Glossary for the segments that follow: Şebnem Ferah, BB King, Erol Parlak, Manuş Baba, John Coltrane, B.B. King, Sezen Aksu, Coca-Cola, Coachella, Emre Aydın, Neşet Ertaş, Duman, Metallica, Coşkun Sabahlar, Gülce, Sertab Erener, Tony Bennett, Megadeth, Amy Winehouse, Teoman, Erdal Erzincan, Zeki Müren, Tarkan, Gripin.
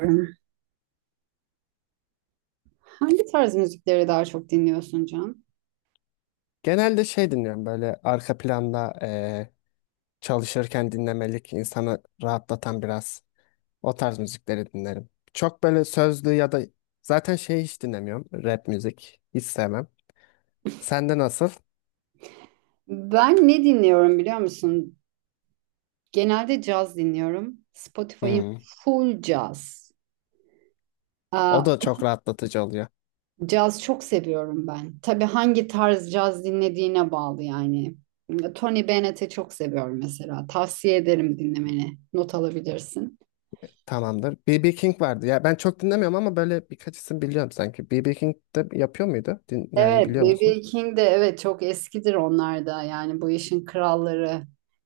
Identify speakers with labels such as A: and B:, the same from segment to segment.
A: Dinliyorum. Hangi tarz müzikleri daha çok dinliyorsun, Can?
B: Genelde şey dinliyorum böyle arka planda çalışırken dinlemelik insanı rahatlatan biraz o tarz müzikleri dinlerim. Çok böyle sözlü ya da zaten şey hiç dinlemiyorum rap müzik hiç sevmem. Sende nasıl?
A: Ben ne dinliyorum, biliyor musun? Genelde caz dinliyorum. Spotify'ım
B: Hmm.
A: full caz.
B: O
A: Aa,
B: da çok rahatlatıcı oluyor.
A: caz çok seviyorum ben. Tabii hangi tarz caz dinlediğine bağlı yani. Tony Bennett'i çok seviyorum mesela. Tavsiye ederim dinlemeni. Not alabilirsin.
B: Tamamdır. B.B. King vardı. Ya ben çok dinlemiyorum ama böyle birkaç isim biliyorum sanki. B.B. King de yapıyor muydu? Yani
A: Evet,
B: biliyor musun?
A: BB King de evet çok eskidir onlar da yani bu işin kralları.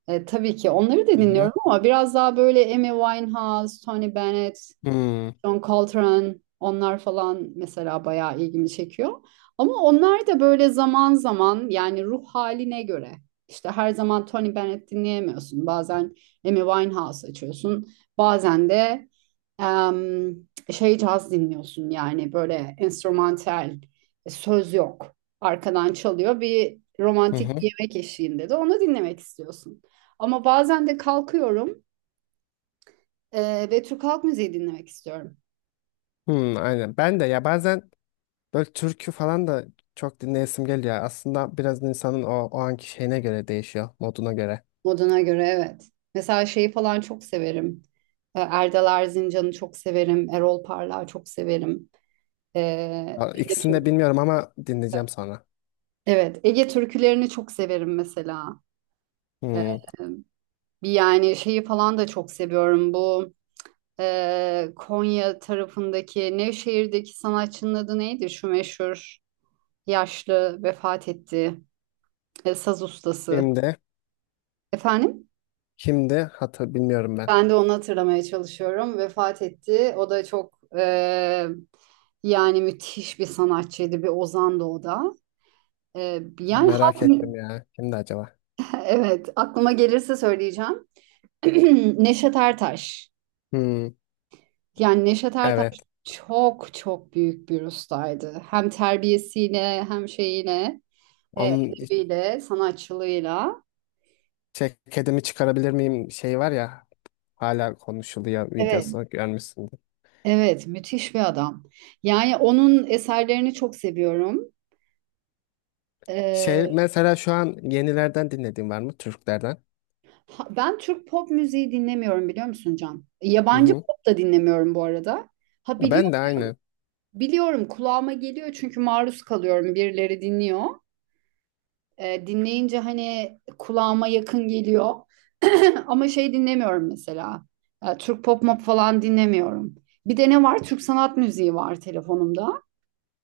A: Tabii ki onları da
B: Hı hı.
A: dinliyorum ama biraz daha böyle Amy Winehouse, Tony Bennett,
B: Hmm.
A: John Coltrane onlar falan mesela bayağı ilgimi çekiyor. Ama onlar da böyle zaman zaman yani ruh haline göre. İşte her zaman Tony Bennett dinleyemiyorsun. Bazen Amy Winehouse açıyorsun. Bazen de em, şey caz dinliyorsun yani böyle enstrümantal, söz yok. Arkadan çalıyor bir
B: Hı
A: romantik
B: hı.
A: bir yemek eşliğinde de onu dinlemek istiyorsun. Ama bazen de kalkıyorum ve Türk halk müziği dinlemek istiyorum.
B: Hmm, aynen. Ben de ya bazen böyle türkü falan da çok dinleyesim geliyor. Aslında biraz insanın o anki şeyine göre değişiyor, moduna göre.
A: Moduna göre, evet. Mesela şeyi falan çok severim. Erdal Erzincan'ı çok severim. Erol Parlak'ı çok severim. E, Ege
B: İkisini de
A: Türk-
B: bilmiyorum ama dinleyeceğim sonra.
A: evet, Ege türkülerini çok severim mesela. E,
B: Hmm.
A: bir yani şeyi falan da çok seviyorum. Bu Konya tarafındaki Nevşehir'deki sanatçının adı neydi? Şu meşhur yaşlı vefat etti. Saz ustası.
B: Şimdi,
A: Efendim?
B: şimdi hatır bilmiyorum ben.
A: Ben de onu hatırlamaya çalışıyorum. Vefat etti. O da çok yani müthiş bir sanatçıydı, bir ozandı o da. Yani
B: Merak
A: halk,
B: ettim ya. Kimdi acaba?
A: evet, aklıma gelirse söyleyeceğim. Neşet Ertaş.
B: Hmm.
A: Yani Neşet Ertaş
B: Evet.
A: çok çok büyük bir ustaydı. Hem terbiyesiyle hem şeyiyle,
B: Onun
A: edebiyle, sanatçılığıyla.
B: ceketimi çıkarabilir miyim şey var ya hala konuşuluyor
A: Evet,
B: videosu görmüşsündür.
A: evet, müthiş bir adam. Yani onun eserlerini çok seviyorum.
B: Şey mesela şu an yenilerden dinlediğin var mı Türklerden?
A: Ben Türk pop müziği dinlemiyorum, biliyor musun, Can?
B: Hı
A: Yabancı
B: hı.
A: pop da dinlemiyorum bu arada. Ha,
B: Ya
A: biliyorum,
B: ben de aynı.
A: biliyorum, kulağıma geliyor çünkü maruz kalıyorum, birileri dinliyor. Dinleyince hani kulağıma yakın geliyor. Ama şey dinlemiyorum mesela. Türk pop mop falan dinlemiyorum. Bir de ne var? Türk sanat müziği var telefonumda.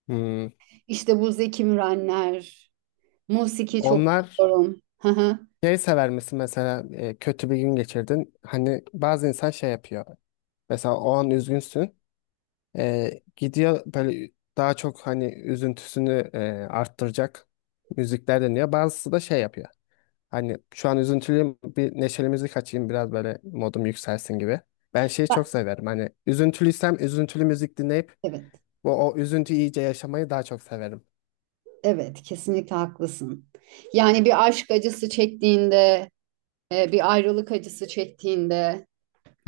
B: Hmm.
A: İşte bu Zeki Mürenler, musiki çok
B: Onlar.
A: seviyorum. Hı hı.
B: Şey sever misin mesela kötü bir gün geçirdin. Hani bazı insan şey yapıyor. Mesela o an üzgünsün. E, Gidiyor böyle daha çok hani üzüntüsünü arttıracak müzikler dinliyor. Bazısı da şey yapıyor. Hani şu an üzüntülüyüm bir neşeli müzik açayım biraz böyle modum yükselsin gibi. Ben şeyi
A: Ben-
B: çok severim. Hani üzüntülüysem üzüntülü müzik dinleyip
A: Evet.
B: bu o üzüntüyü iyice yaşamayı daha çok severim.
A: Evet, kesinlikle haklısın. Yani bir aşk acısı çektiğinde, bir ayrılık acısı çektiğinde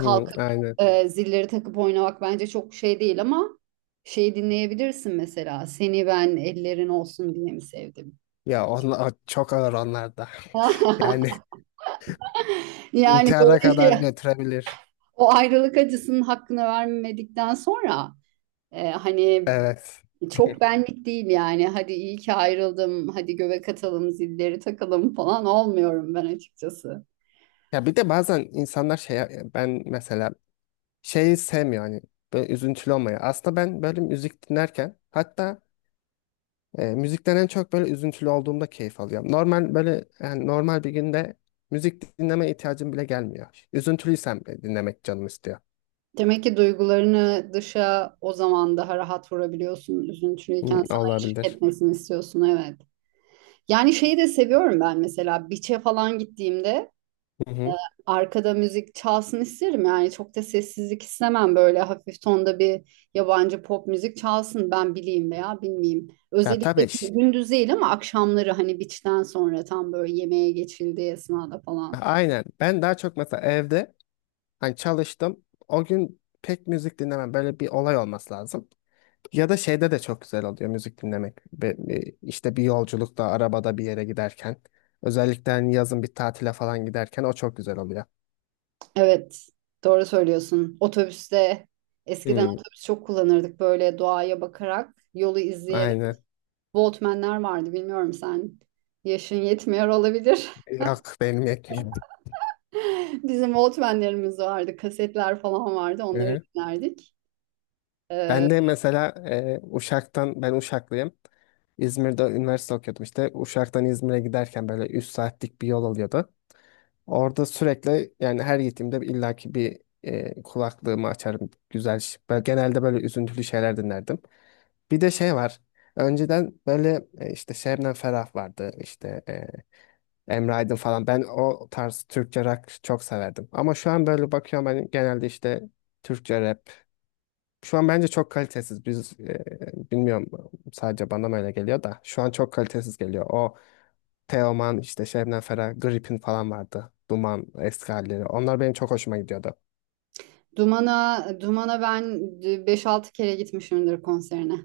B: Hı, aynen.
A: zilleri takıp oynamak bence çok şey değil, ama şeyi dinleyebilirsin mesela. Seni ben ellerin olsun diye mi sevdim?
B: Ya onlar çok ağır onlar da. Yani
A: Yani
B: İntihara
A: böyle şey,
B: kadar götürebilir.
A: o ayrılık acısının hakkını vermedikten sonra hani
B: Evet.
A: çok benlik değil yani. Hadi iyi ki ayrıldım, hadi göbek atalım, zilleri takalım falan, olmuyorum ben açıkçası.
B: Ya bir de bazen insanlar şey ben mesela şeyi sevmiyor hani böyle üzüntülü olmayı. Aslında ben böyle müzik dinlerken hatta müzikten en çok böyle üzüntülü olduğumda keyif alıyorum. Normal böyle yani normal bir günde müzik dinleme ihtiyacım bile gelmiyor. Üzüntülüysem bile dinlemek canım istiyor.
A: Demek ki duygularını dışa o zaman daha rahat vurabiliyorsun. Üzüntülüyken
B: Hmm,
A: sana eşlik
B: olabilir.
A: etmesini istiyorsun, evet. Yani şeyi de seviyorum ben, mesela beach'e falan gittiğimde
B: Hı hı.
A: arkada müzik çalsın isterim. Yani çok da sessizlik istemem, böyle hafif tonda bir yabancı pop müzik çalsın, ben bileyim veya bilmeyeyim.
B: Ya
A: Özellikle
B: tabii
A: gündüz değil, ama akşamları, hani beach'ten sonra tam böyle yemeğe geçildiği esnada falan.
B: aynen ben daha çok mesela evde hani çalıştım o gün pek müzik dinlemem böyle bir olay olması lazım. Ya da şeyde de çok güzel oluyor müzik dinlemek. İşte bir yolculukta, arabada bir yere giderken. Özellikle hani yazın bir tatile falan giderken o çok güzel oluyor.
A: Evet, doğru söylüyorsun. Otobüste, eskiden
B: Hmm,
A: otobüs çok kullanırdık, böyle doğaya bakarak, yolu izleyerek.
B: aynen.
A: Walkman'ler vardı, bilmiyorum sen. Yaşın yetmiyor olabilir.
B: Yok benim yetmiyor.
A: Bizim Walkman'lerimiz vardı, kasetler falan vardı.
B: Hı
A: Onları
B: hı.
A: dinlerdik. Ee,
B: Ben de mesela Uşak'tan, ben Uşaklıyım. İzmir'de üniversite okuyordum işte. Uşak'tan İzmir'e giderken böyle 3 saatlik bir yol oluyordu. Orada sürekli yani her gittiğimde illaki bir kulaklığımı açarım. Güzel. Ben genelde böyle üzüntülü şeyler dinlerdim. Bir de şey var. Önceden böyle işte Şebnem Ferah vardı. İşte Emre Aydın falan. Ben o tarz Türkçe rock çok severdim. Ama şu an böyle bakıyorum hani genelde işte Türkçe rap. Şu an bence çok kalitesiz. Biz bilmiyorum sadece bana mı öyle geliyor da. Şu an çok kalitesiz geliyor. O Teoman işte Şebnem Ferah, Gripin falan vardı. Duman eski halleri. Onlar benim çok hoşuma gidiyordu.
A: Duman'a ben beş altı kere gitmişimdir konserine,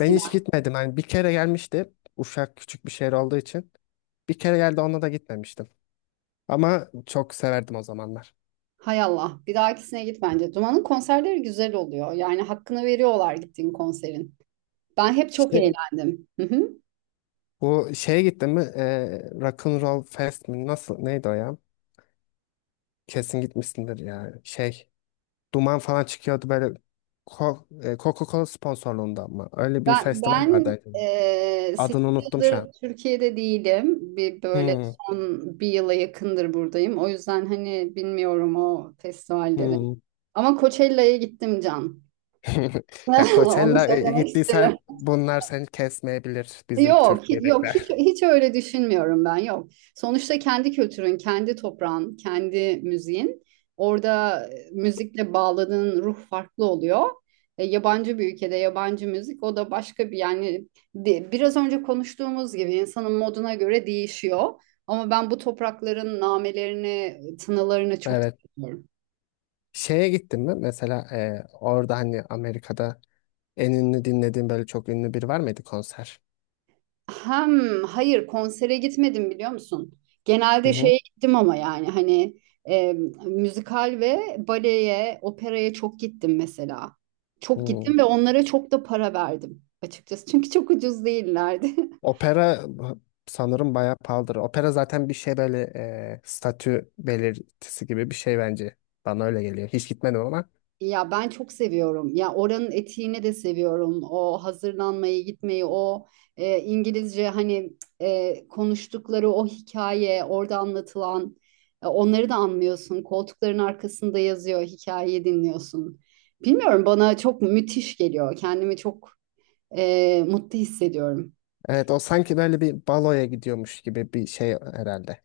B: Ben hiç gitmedim. Hani bir kere gelmişti. Uşak küçük bir şehir olduğu için. Bir kere geldi ona da gitmemiştim. Ama çok severdim o zamanlar.
A: Hay Allah, bir dahakisine git bence. Duman'ın konserleri güzel oluyor. Yani hakkını veriyorlar gittiğin konserin. Ben hep çok
B: İşte
A: eğlendim.
B: bu şeye gittin mi? Rock'n'Roll Fest mi? Nasıl? Neydi o ya? Kesin gitmişsindir ya. Şey, duman falan çıkıyordu böyle Co- Coca-Cola sponsorluğunda ama. Öyle bir
A: Ben,
B: festival vardı
A: ben
B: acaba.
A: eee
B: Adını unuttum şu
A: yıldır
B: an.
A: Türkiye'de değilim. Bir böyle
B: Hmm,
A: son bir yıla yakındır buradayım. O yüzden hani bilmiyorum o festivalleri.
B: hmm.
A: Ama Coachella'ya gittim, Can.
B: Ya
A: Onu
B: Coachella'ya
A: söylemek isterim.
B: gittiysen bunlar seni kesmeyebilir bizim
A: Yok, yok, hiç
B: Türkiye'dekiler.
A: hiç öyle düşünmüyorum ben. Yok. Sonuçta kendi kültürün, kendi toprağın, kendi müziğin. Orada müzikle bağladığın ruh farklı oluyor. Yabancı bir ülkede yabancı müzik, o da başka bir yani, biraz önce konuştuğumuz gibi, insanın moduna göre değişiyor. Ama ben bu toprakların namelerini, tınılarını çok
B: Evet.
A: seviyorum.
B: Şeye gittin mi? Mesela orada hani Amerika'da en ünlü dinlediğin böyle çok ünlü biri var mıydı konser?
A: Hem hayır, konsere gitmedim, biliyor musun?
B: Hı
A: Genelde
B: hı.
A: şeye gittim, ama yani hani e, müzikal ve baleye, operaya çok gittim mesela. Çok
B: Hmm.
A: gittim ve onlara çok da para verdim açıkçası. Çünkü çok ucuz değillerdi.
B: Opera sanırım bayağı pahalıdır. Opera zaten bir şey böyle statü belirtisi gibi bir şey bence. Bana öyle geliyor. Hiç gitmedim ama.
A: Ya ben çok seviyorum. Ya oranın etiğini de seviyorum. O hazırlanmayı, gitmeyi, o İngilizce, hani konuştukları o hikaye, orada anlatılan, onları da anlıyorsun. Koltukların arkasında yazıyor, hikayeyi dinliyorsun. Bilmiyorum, bana çok müthiş geliyor. Kendimi çok mutlu hissediyorum.
B: Evet o sanki böyle bir baloya gidiyormuş gibi bir şey herhalde.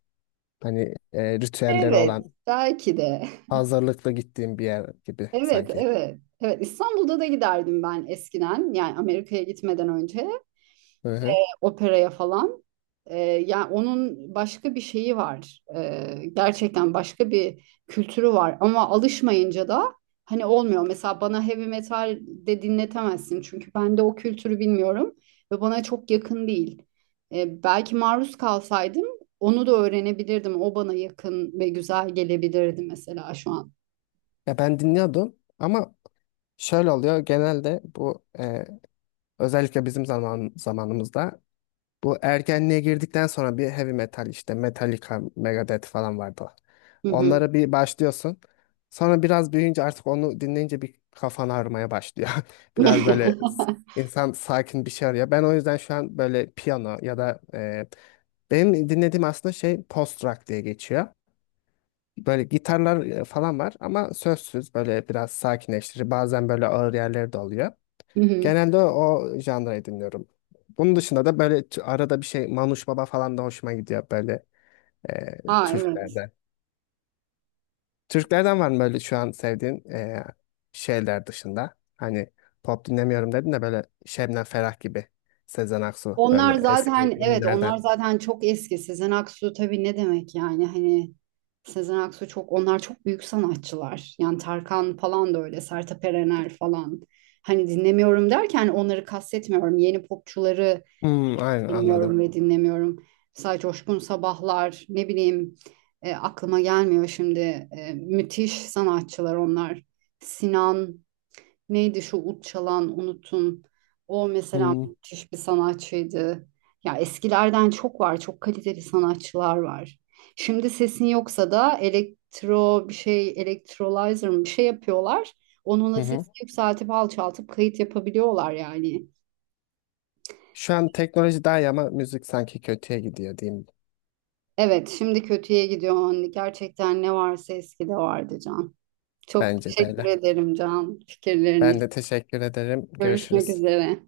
B: Hani ritüelleri
A: Evet,
B: olan
A: belki de.
B: hazırlıklı gittiğim bir yer gibi
A: Evet,
B: sanki.
A: evet. Evet, İstanbul'da da giderdim ben eskiden. Yani Amerika'ya gitmeden önce.
B: Hı hı.
A: Operaya falan. Yani onun başka bir şeyi var. Gerçekten başka bir kültürü var. Ama alışmayınca da hani olmuyor. Mesela bana heavy metal de dinletemezsin. Çünkü ben de o kültürü bilmiyorum ve bana çok yakın değil. Belki maruz kalsaydım, onu da öğrenebilirdim. O bana yakın ve güzel gelebilirdi mesela şu an.
B: Ya ben dinliyordum ama şöyle oluyor genelde bu özellikle bizim zamanımızda bu ergenliğe girdikten sonra bir heavy metal işte Metallica, Megadeth falan vardı.
A: Hı hı.
B: Onlara bir başlıyorsun. Sonra biraz büyüyünce artık onu dinleyince bir kafan ağrımaya başlıyor. Biraz böyle insan sakin bir şey arıyor. Ben o yüzden şu an böyle piyano ya da benim dinlediğim aslında şey post rock diye geçiyor. Böyle gitarlar falan var ama sözsüz böyle biraz sakinleştirici bazen böyle ağır yerleri de oluyor.
A: Hı hı.
B: Genelde o janrayı dinliyorum. Bunun dışında da böyle arada bir şey Manuş Baba falan da hoşuma gidiyor böyle e,
A: Aa, evet.
B: Türklerden. Türklerden var mı böyle şu an sevdiğin şeyler dışında? Hani pop dinlemiyorum dedin de böyle Şebnem Ferah gibi Sezen Aksu
A: Onlar
B: böyle eski
A: zaten, evet,
B: ünlülerden.
A: onlar zaten çok eski. Sezen Aksu, tabii, ne demek yani, hani Sezen Aksu, çok, onlar çok büyük sanatçılar. Yani Tarkan falan da öyle, Sertab Erener falan. Hani dinlemiyorum derken onları kastetmiyorum. Yeni popçuları
B: Hmm, aynen anladım.
A: dinliyorum ve dinlemiyorum. Mesela Coşkun Sabahlar, ne bileyim, aklıma gelmiyor şimdi. Müthiş sanatçılar onlar. Sinan, neydi şu ut çalan, unutun. O mesela
B: Hmm.
A: müthiş bir sanatçıydı. Ya eskilerden çok var. Çok kaliteli sanatçılar var. Şimdi sesin yoksa da elektro bir şey, elektrolizer mı bir şey yapıyorlar.
B: Hı
A: Onunla
B: hı.
A: sesi yükseltip alçaltıp kayıt yapabiliyorlar yani.
B: Şu an teknoloji daha iyi ama müzik sanki kötüye gidiyor diyeyim.
A: Evet, şimdi kötüye gidiyor. Anne. Gerçekten ne varsa eskide vardı, Can. Çok
B: Bence de
A: teşekkür
B: öyle.
A: ederim, Can, fikirlerin
B: Ben
A: için.
B: de teşekkür ederim.
A: Görüşmek
B: Görüşürüz.
A: üzere.